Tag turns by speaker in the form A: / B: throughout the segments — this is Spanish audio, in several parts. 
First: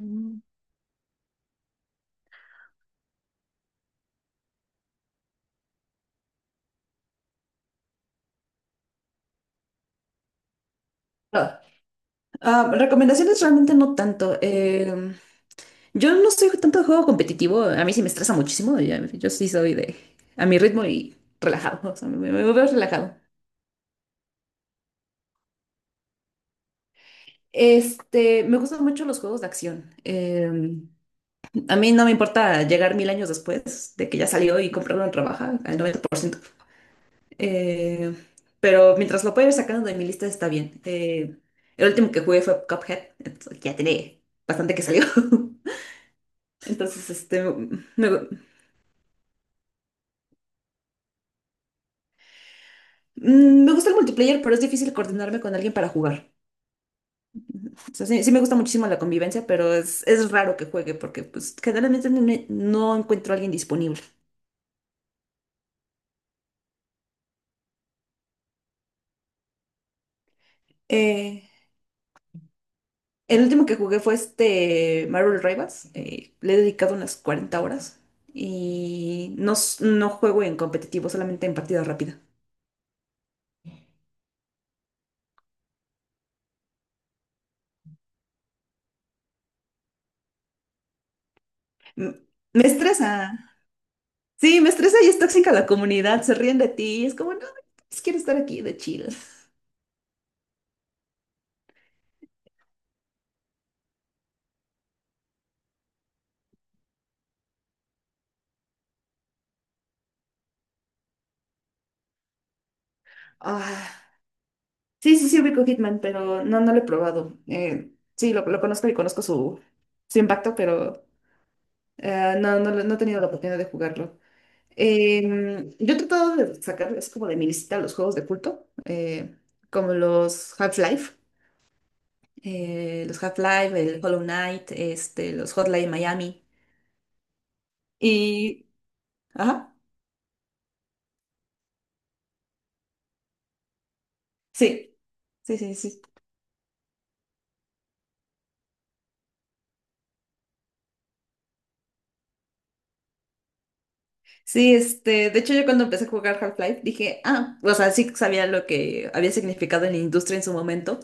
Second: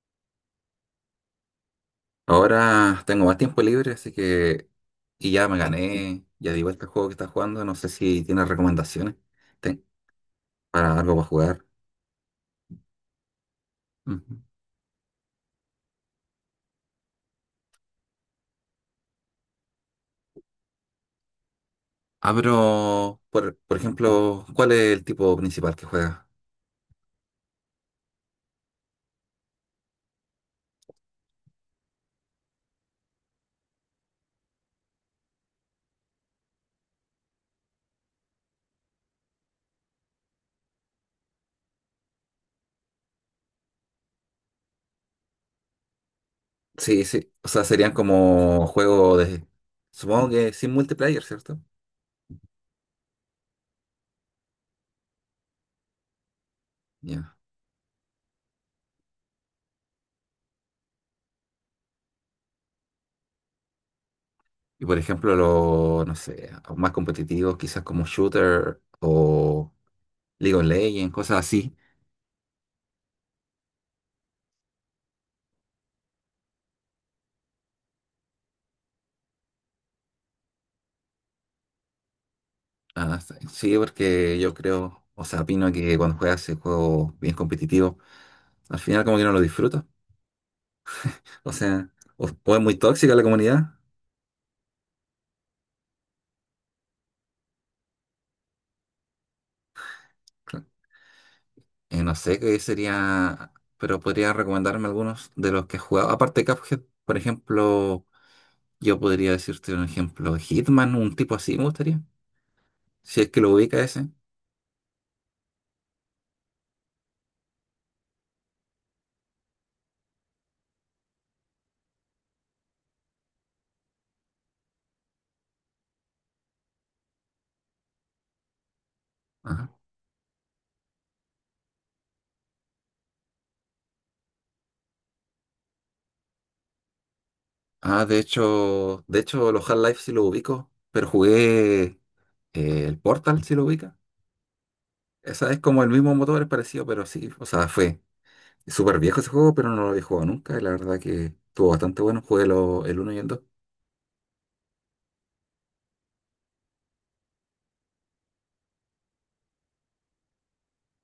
A: Mm.
B: Ahora tengo más tiempo libre, así que... Y ya me gané, ya di vuelta al juego que estás jugando, no sé si tienes recomendaciones ten- para algo para
A: Ah,
B: jugar.
A: recomendaciones realmente no tanto.
B: Ujú.
A: Yo no soy tanto de juego competitivo, a mí sí me estresa muchísimo, yo, sí soy de a mi ritmo y relajado, o sea, me
B: Ah,
A: veo relajado.
B: pero, por ejemplo, ¿cuál es el tipo principal que juega?
A: Este, me gustan mucho los juegos de acción. A mí no me importa llegar mil años después de que ya salió y comprarlo en rebaja al 90%. Eh, pero mientras lo pueda ir sacando de mi lista está bien. El último que jugué fue Cuphead, entonces ya tiene bastante que salió.
B: Sí,
A: Entonces,
B: sí,
A: este,
B: o sea, serían
A: me,
B: como juegos de... Supongo que sin multiplayer, ¿cierto?
A: me gusta el multiplayer, pero es difícil coordinarme con alguien para jugar.
B: Ya.
A: O sea, sí, sí me gusta muchísimo la convivencia, pero es raro que juegue porque pues generalmente no, no encuentro a alguien disponible.
B: Y por ejemplo, los, no sé, más competitivos, quizás como shooter o... League of Legends, cosas
A: Eh,
B: así.
A: el último que jugué fue este Marvel Rivals. Le he dedicado unas 40 horas y no, no juego en competitivo, solamente en partida rápida.
B: Ah, sí, sí, porque yo creo, o sea, opino que cuando juegas ese juego bien competitivo, al final como que no lo disfrutas. O sea,
A: M-
B: o es
A: Me
B: muy tóxica la
A: estresa.
B: comunidad.
A: Sí, me estresa y es tóxica la comunidad, se ríen de ti es como, no, pues, quiero estar aquí de chill.
B: Cla- no sé qué sería, pero podría recomendarme algunos de los que he jugado. Aparte de Cuphead, por ejemplo, yo podría decirte un ejemplo, Hitman, un tipo así me gustaría. Si es que lo ubica
A: Ah,
B: ese.
A: sí, sí, sí, ubico Hitman, pero no, no lo he probado. Sí, lo conozco y conozco su impacto, pero no he tenido la oportunidad de jugarlo. Yo he tratado de sacar, es como de mi lista, los juegos de culto,
B: Ajá.
A: como los Half-Life, el Hollow Knight, este, los Hotline Miami.
B: Ah, de
A: Y,
B: hecho, de hecho, los
A: ajá,
B: Half-Life sí lo ubico, pero jugué el Portal, si lo ubica.
A: sí,
B: Esa
A: sí,
B: es
A: sí,
B: como el
A: sí.
B: mismo motor, es parecido, pero sí, o sea, fue súper viejo ese juego, pero no lo había jugado nunca. Y la verdad que estuvo bastante bueno. Jugué el uno y el dos.
A: Sí, este, de hecho yo cuando empecé a jugar Half-Life dije, ah, o sea, sí sabía lo que había significado en la industria en su momento.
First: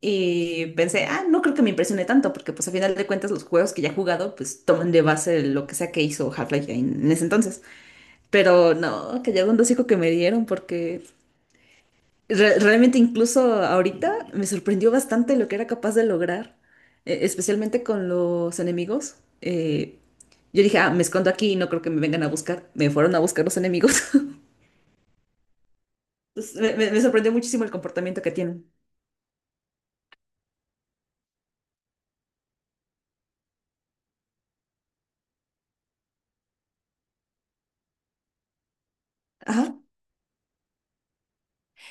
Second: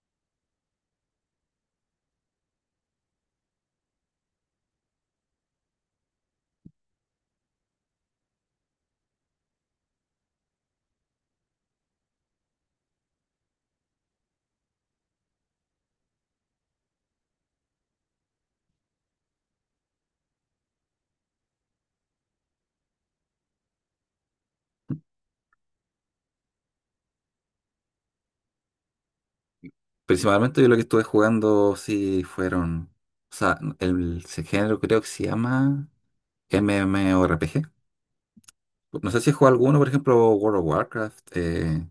A: Y pensé, ah, no creo que me impresione tanto, porque pues a final de cuentas los juegos que ya he jugado, pues toman de base lo que sea que hizo Half-Life en ese entonces. Pero no, que ya un hocico que me dieron, porque realmente incluso ahorita me sorprendió bastante lo que era capaz de lograr, especialmente con los enemigos. Yo dije, ah, me escondo aquí y no creo que me vengan a buscar. Me fueron a buscar los enemigos. Pues, me sorprendió muchísimo el comportamiento que tienen.
B: Principalmente yo lo que estuve jugando sí fueron. O sea, ese género creo que se llama MMORPG. No sé si he jugado
A: Ajá.
B: alguno, por ejemplo, World of Warcraft.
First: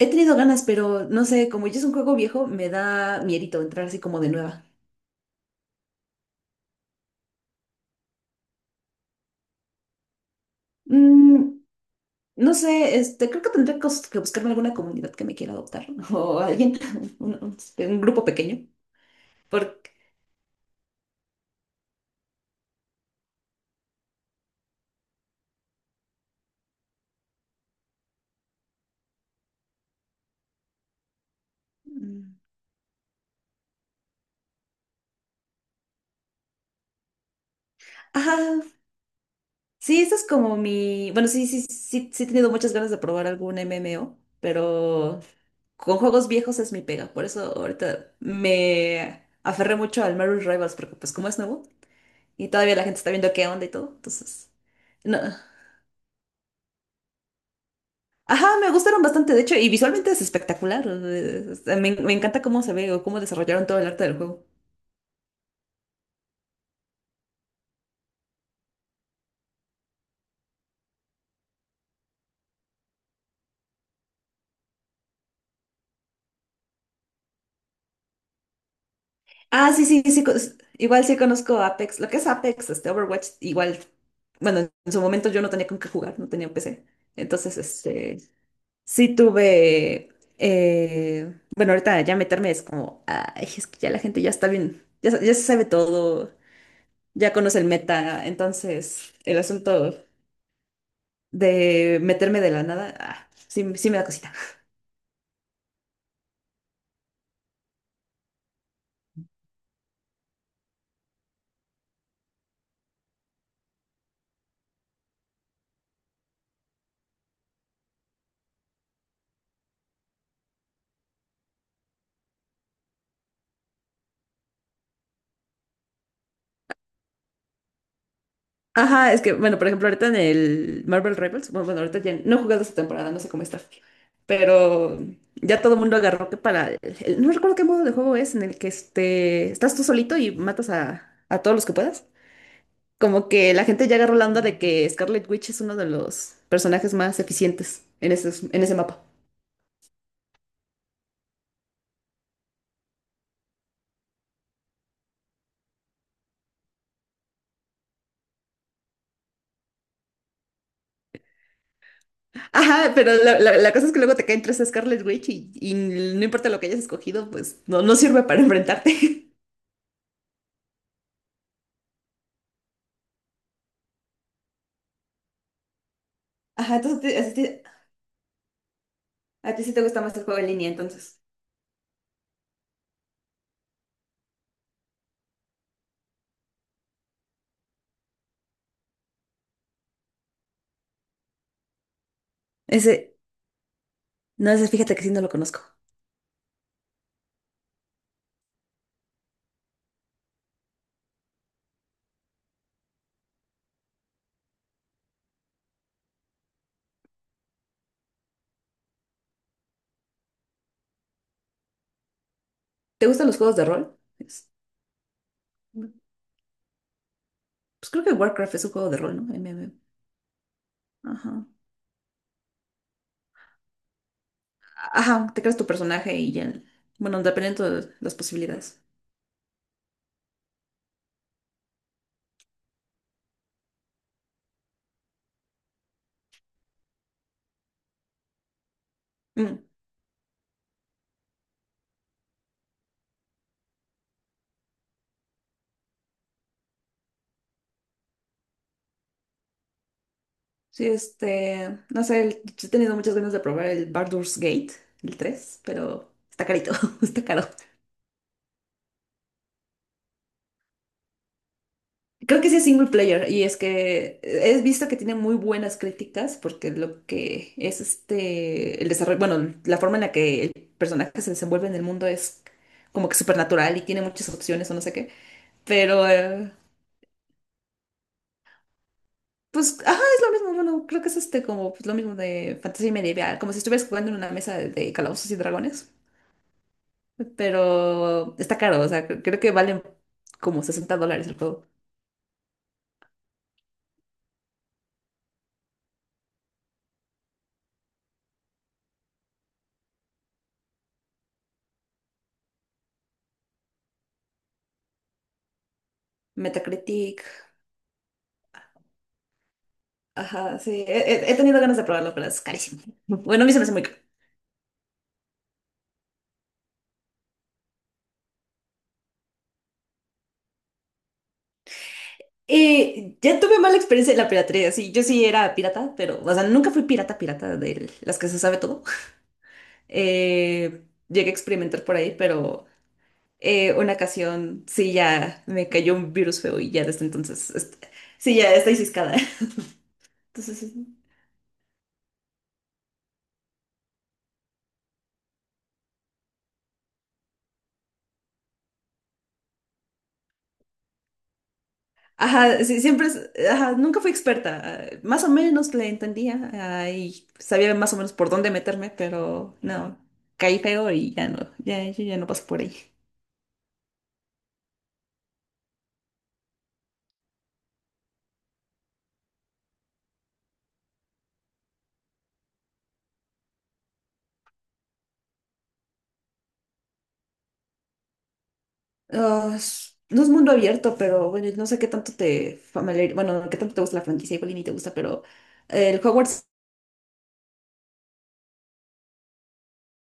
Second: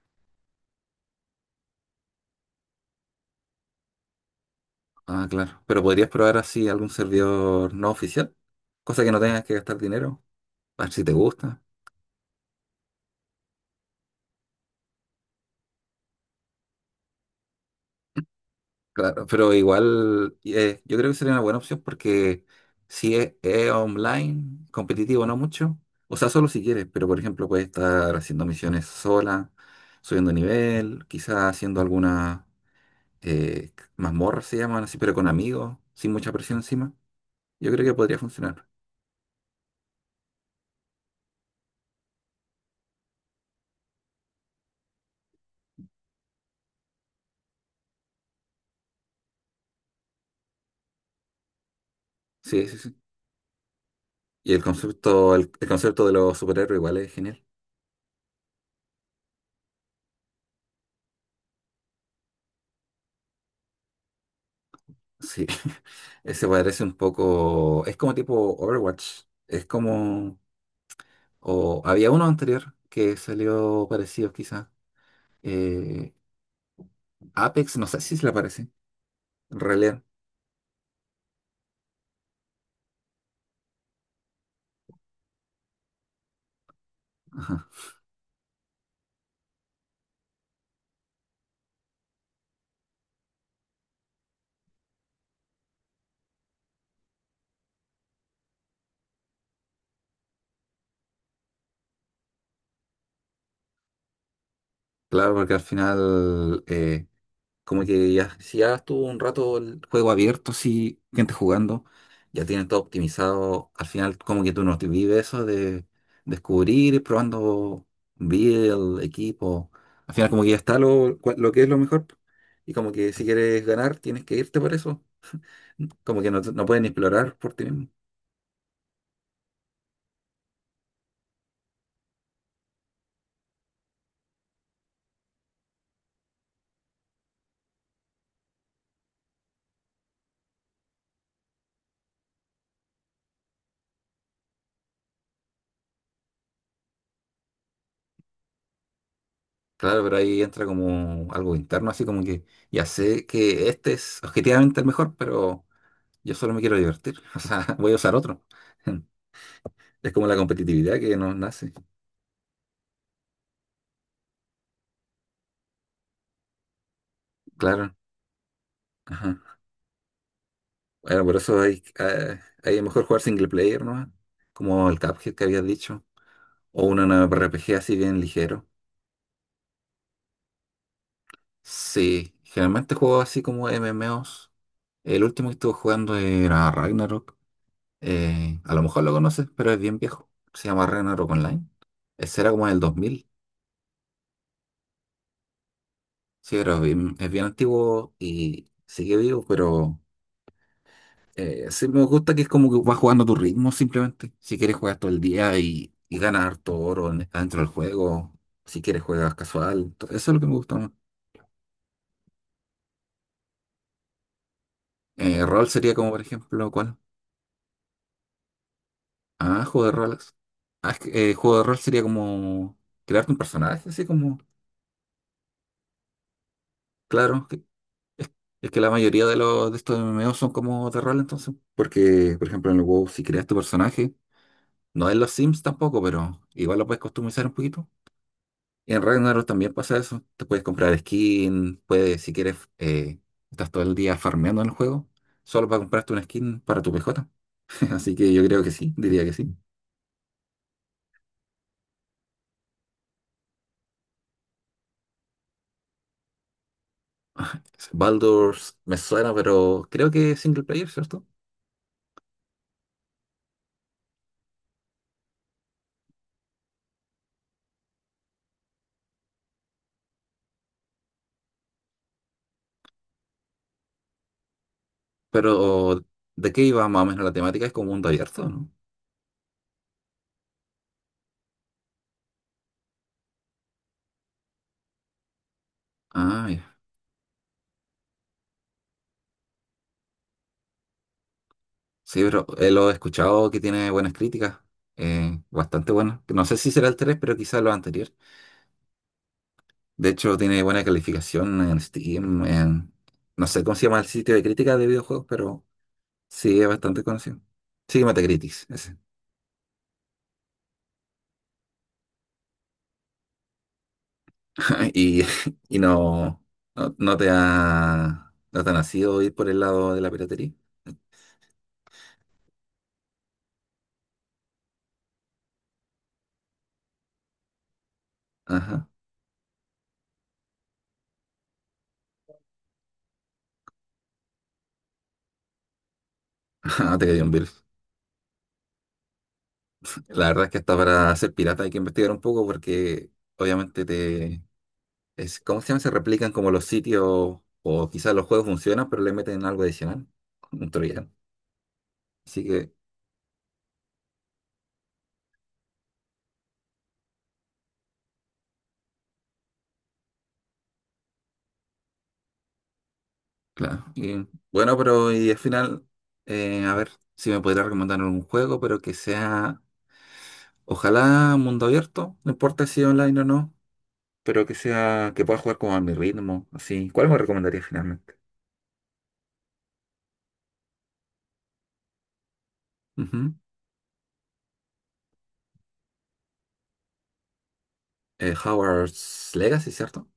A: He tenido ganas, pero no sé, como ya es un juego viejo, me da miedito entrar así como de nueva.
B: Ah, claro. Pero podrías probar así algún servidor no oficial, cosa que no tengas que gastar dinero, a ver si te
A: Mm,
B: gusta.
A: no sé, este, creo que tendré que buscarme alguna comunidad que me quiera adoptar o alguien, este, un grupo pequeño.
B: Claro, pero
A: Porque...
B: igual yo creo que sería una buena opción porque si es online, competitivo no mucho, o sea, solo si quieres, pero por ejemplo puedes estar haciendo misiones sola, subiendo nivel, quizás haciendo
A: Mm.
B: algunas mazmorras se llaman así, pero con amigos, sin mucha presión encima. Yo creo que podría
A: Ajá,
B: funcionar.
A: sí, esa es como mi... Bueno, sí, sí, sí, sí he tenido muchas ganas de probar algún MMO, pero con juegos viejos es mi pega. Por eso ahorita me aferré mucho al Marvel Rivals, porque pues como es nuevo y
B: Sí,
A: todavía
B: sí,
A: la
B: sí.
A: gente está viendo qué onda y todo, entonces...
B: Y el
A: No.
B: concepto, el concepto de los superhéroes igual es genial.
A: Ajá, me gustaron bastante, de hecho, y visualmente es espectacular. O sea, me encanta cómo se ve o cómo desarrollaron todo el arte del juego.
B: Sí, ese parece un poco, es como tipo Overwatch, es como... O había uno anterior que salió parecido quizá. Eh, Apex, no sé si se le parece.
A: Ah, sí,
B: Reliant.
A: sí, sí, igual sí conozco Apex. Lo que es Apex, este Overwatch, igual, bueno, en su momento yo no tenía con qué jugar, no tenía PC. Entonces,
B: Ajá.
A: este, sí tuve, bueno, ahorita ya meterme es como, ay, es que ya la gente ya está bien, ya, ya se sabe todo, ya conoce el meta, entonces el asunto de meterme de la nada, ah, sí, sí me da cosita.
B: Claro, porque al final, como que ya, si ya estuvo un rato el juego abierto, sí, gente jugando, ya tienen todo optimizado. Al final, como que tú no te vives eso de descubrir, ir probando build, equipo. Al final, como que ya está lo, lo que es lo mejor. Y como que si quieres ganar, tienes que irte por eso. Como que no, no pueden explorar por ti mismo.
A: Ajá, es que, bueno, por ejemplo, ahorita en el Marvel Rivals, bueno, ahorita ya no he jugado esta temporada, no sé cómo está, pero ya todo el mundo agarró que para, no recuerdo qué modo de juego es, en el que este, estás tú solito y matas a todos los que puedas. Como que la gente ya agarró la onda de que Scarlet Witch es uno de los personajes más eficientes en ese mapa.
B: Claro, pero ahí entra como algo interno, así como que ya sé que este es objetivamente el mejor, pero yo solo me quiero divertir. O sea, voy a usar otro. Es como la competitividad que nos nace.
A: Ajá, pero la cosa es que luego te caen tres Scarlet Witch y no importa lo que hayas escogido, pues no,
B: Claro.
A: no sirve para enfrentarte.
B: Ajá. Bueno, por eso hay, hay mejor jugar single player, ¿no? Como el Cuphead que habías dicho.
A: Ajá,
B: O un
A: entonces, así,
B: RPG así bien ligero.
A: a ti sí te gusta más el juego en línea, entonces.
B: Sí, generalmente juego así como MMOs. El último que estuve jugando era Ragnarok. A lo mejor lo conoces, pero es bien viejo. Se llama Ragnarok Online. Ese era como del dos
A: Ese,
B: mil
A: no, ese fíjate que sí no lo conozco.
B: Sí, pero es bien antiguo y sigue vivo, pero sí me gusta que es como que vas jugando a tu ritmo simplemente. Si quieres juegas todo el día y ganar todo oro dentro del juego. Si quieres juegas casual. Eso es lo que me gusta más.
A: ¿Te gustan los juegos de rol?
B: Rol sería
A: Pues
B: como, por ejemplo, ¿cuál?
A: creo que Warcraft es un juego de rol, ¿no?
B: Ah,
A: MMO.
B: juego de roles. Ah, es que,
A: Ajá.
B: juego de rol sería como crearte un personaje, así como,
A: Ajá, te creas tu personaje y ya. Bueno,
B: claro.
A: dependiendo de las
B: Es que
A: posibilidades.
B: la mayoría de los de estos MMO son como de rol, entonces. Porque, por ejemplo, en el WoW, si creas tu personaje, no en los Sims tampoco, pero igual lo puedes customizar un poquito. Y en Ragnarok
A: Mm.
B: también pasa eso. Te puedes comprar skin, puedes, si quieres, estás todo el día farmeando en el juego, solo para comprarte una skin para tu PJ. Así que yo creo que sí, diría que sí.
A: Sí, este, no sé, he tenido muchas ganas de probar el Baldur's Gate, el 3, pero está carito, está caro.
B: Baldur's me suena, pero creo que es single player, ¿cierto?
A: Creo que sí es single player y es que he visto que tiene muy buenas críticas porque lo que es este, el desarrollo, bueno, la forma en la que el personaje se desenvuelve en el mundo es como que supernatural y tiene muchas opciones o no sé qué,
B: Pero,
A: pero
B: ¿de qué iba más o menos la temática? Es como mundo abierto, ¿no?
A: pues, ajá, es lo mismo, bueno, creo que es este como pues, lo mismo de fantasía medieval, como si estuvieras jugando en una mesa de calabozos y dragones,
B: Ah,
A: pero está caro, o sea, creo que valen como $60 el juego.
B: sí, pero lo he escuchado que tiene buenas críticas, bastante buenas. No sé si será el 3, pero quizá lo anterior. De hecho, tiene buena calificación en Steam, en... No sé cómo se llama el sitio de crítica de videojuegos, pero sí es bastante
A: Metacritic.
B: conocido. Sí, Metacritic, ese.
A: Ajá, he tenido ganas de probarlo, pero es carísimo. Bueno, a mí se me hace muy caro.
B: Y, y no, no te ha nacido ir por el lado de la piratería.
A: Y ya tuve mala experiencia en la piratería, sí, yo sí era pirata, pero, o sea, nunca fui pirata, pirata de las que se sabe todo.
B: Ajá,
A: Eh, llegué a experimentar por ahí, pero una ocasión sí ya me cayó un virus feo y ya
B: no te
A: desde
B: cayó un
A: entonces,
B: virus.
A: este, sí, ya estoy ciscada.
B: La verdad es que
A: Entonces,
B: hasta para ser pirata hay que investigar un poco porque obviamente te, es, ¿cómo se llama? Se replican como los sitios, o quizás los juegos funcionan, pero le meten algo adicional, un troyano. Así
A: ajá,
B: que,
A: sí, siempre, ajá, nunca fui experta, más o menos le entendía, ah, y sabía más o menos por dónde meterme, pero no, caí feo y ya no, ya, yo ya no paso por ahí.
B: claro. Bueno, pero y al final, a ver si me podría recomendar un juego, pero que sea, ojalá mundo abierto, no importa si online o no, pero que sea, que pueda jugar como a mi ritmo, así. ¿Cuál me recomendaría finalmente?
A: Ah, no es mundo abierto, pero bueno, no sé qué tanto te familiar,
B: Ujú.
A: bueno, qué tanto te gusta la franquicia, igual y ni te gusta, pero el Hogwarts,
B: Howard's Legacy, ¿cierto?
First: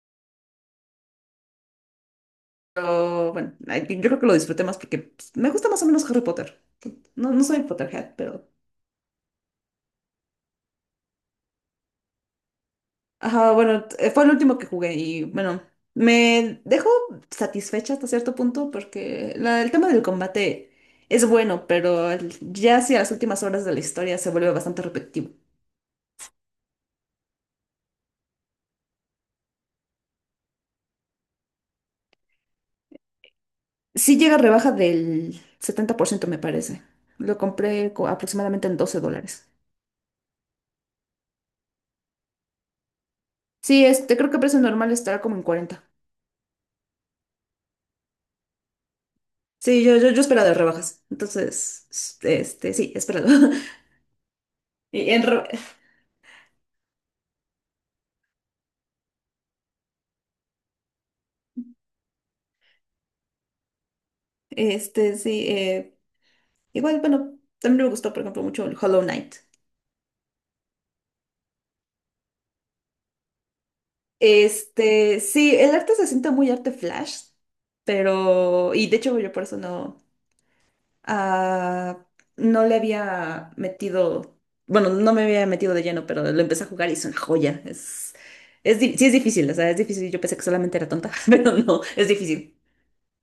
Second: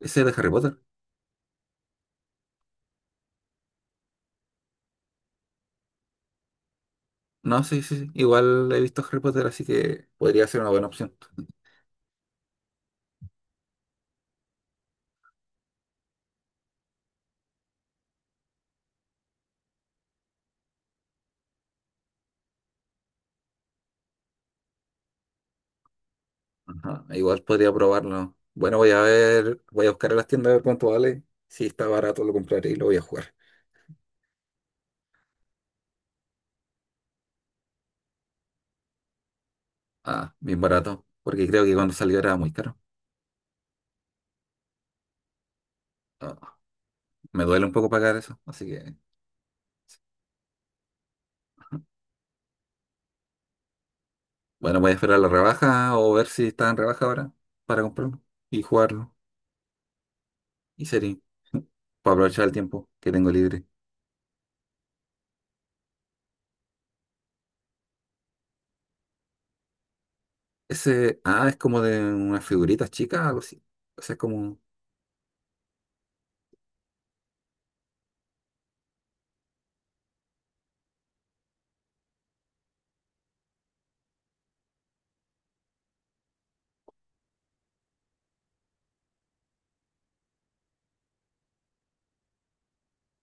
B: Ese es de Harry Potter.
A: pero, bueno, ay, yo creo que lo disfruté más porque pues, me gusta más o menos Harry Potter. No, no
B: No,
A: soy
B: sí, sí, sí.
A: Potterhead, pero
B: Igual he visto Harry Potter, así que podría ser una buena opción.
A: ajá, bueno, fue el último que jugué y bueno, me dejó satisfecha hasta cierto punto porque el tema del combate es bueno, pero ya hacia las últimas horas de la historia se vuelve bastante repetitivo.
B: Ajá, igual podría probarlo. Bueno, voy a ver, voy a buscar en las tiendas a ver cuánto vale. Si está barato, lo compraré y lo voy a jugar.
A: Sí llega a rebaja del 70% me parece. Lo compré aproximadamente en $12.
B: Ah, bien barato, porque creo que cuando salió era muy caro.
A: Sí, este, creo que precio normal estará como en 40.
B: Ah, me duele un poco pagar eso, así que
A: Sí, yo esperaba de rebajas. Entonces, este, sí, he esperado.
B: bueno, voy a
A: Y
B: esperar
A: en
B: la
A: re-
B: rebaja o ver si está en rebaja ahora para comprarlo y jugarlo. Y sería para aprovechar el tiempo que tengo libre.
A: este, sí, igual, bueno, también me gustó, por ejemplo, mucho el Hollow Knight.
B: Ese, ah, es como de unas figuritas chicas, algo así. O sea, es como...
A: Este, sí, el arte se siente muy arte flash, pero, y de hecho yo por eso no, ah, no le había metido, bueno, no me había metido de lleno, pero lo empecé a jugar y es una joya. Sí es difícil, o sea, es difícil. Yo pensé que solamente era tonta, pero no, es difícil.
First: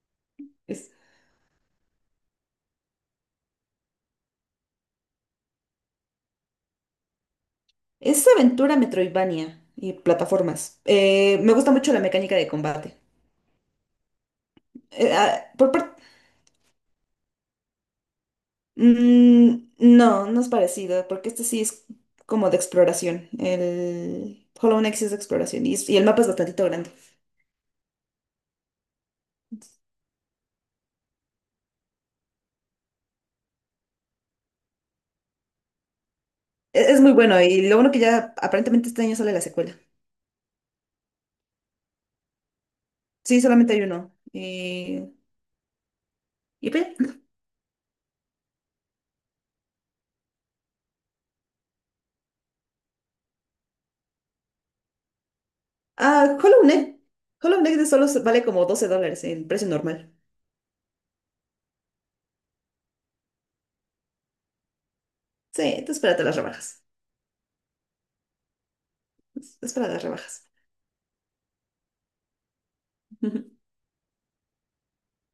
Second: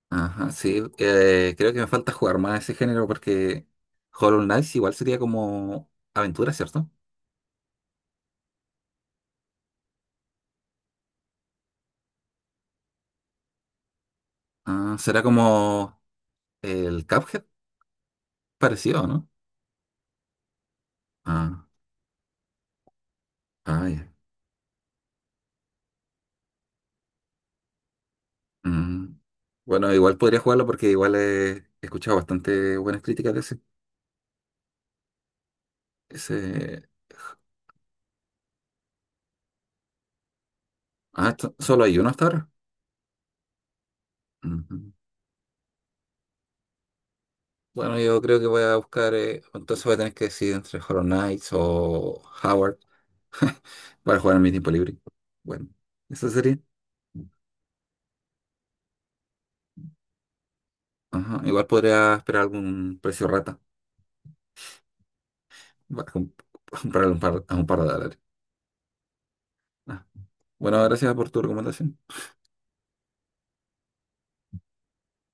B: Ajá, sí.
A: Es,
B: Creo que me falta jugar más ese género porque Hollow Knight igual sería como aventura, ¿cierto?
A: es aventura Metroidvania y plataformas. Me gusta mucho la mecánica de combate.
B: Ah, será
A: Por
B: como
A: parte
B: el Cuphead parecido, ¿no?
A: No, no es parecido, porque este sí
B: Ah,
A: es como de exploración.
B: ah, ya.
A: El Hollow Knight sí es de exploración y, y el mapa es bastantito grande.
B: Mm. Bueno, igual podría jugarlo porque igual he escuchado bastante buenas críticas de ese. Ese...
A: Es muy bueno y lo bueno que ya aparentemente este año sale la secuela.
B: Ah, solo hay uno hasta ahora.
A: Sí, solamente hay uno.
B: Ujú.
A: Y pues, ya.
B: Bueno, yo creo que voy a buscar, entonces voy a tener que decidir entre Hollow Knight o Howard para jugar en mi tiempo libre. Bueno, eso
A: Ah,
B: sería.
A: Hollow Knight. Hollow Knight de solo vale como $12 el precio normal.
B: Ajá, igual podría esperar algún precio rata.
A: Sí, entonces
B: Va,
A: espérate
B: com-
A: las rebajas.
B: Comprar a un par de dólares.
A: Espera las
B: Ah,
A: rebajas.
B: bueno, gracias por tu recomendación.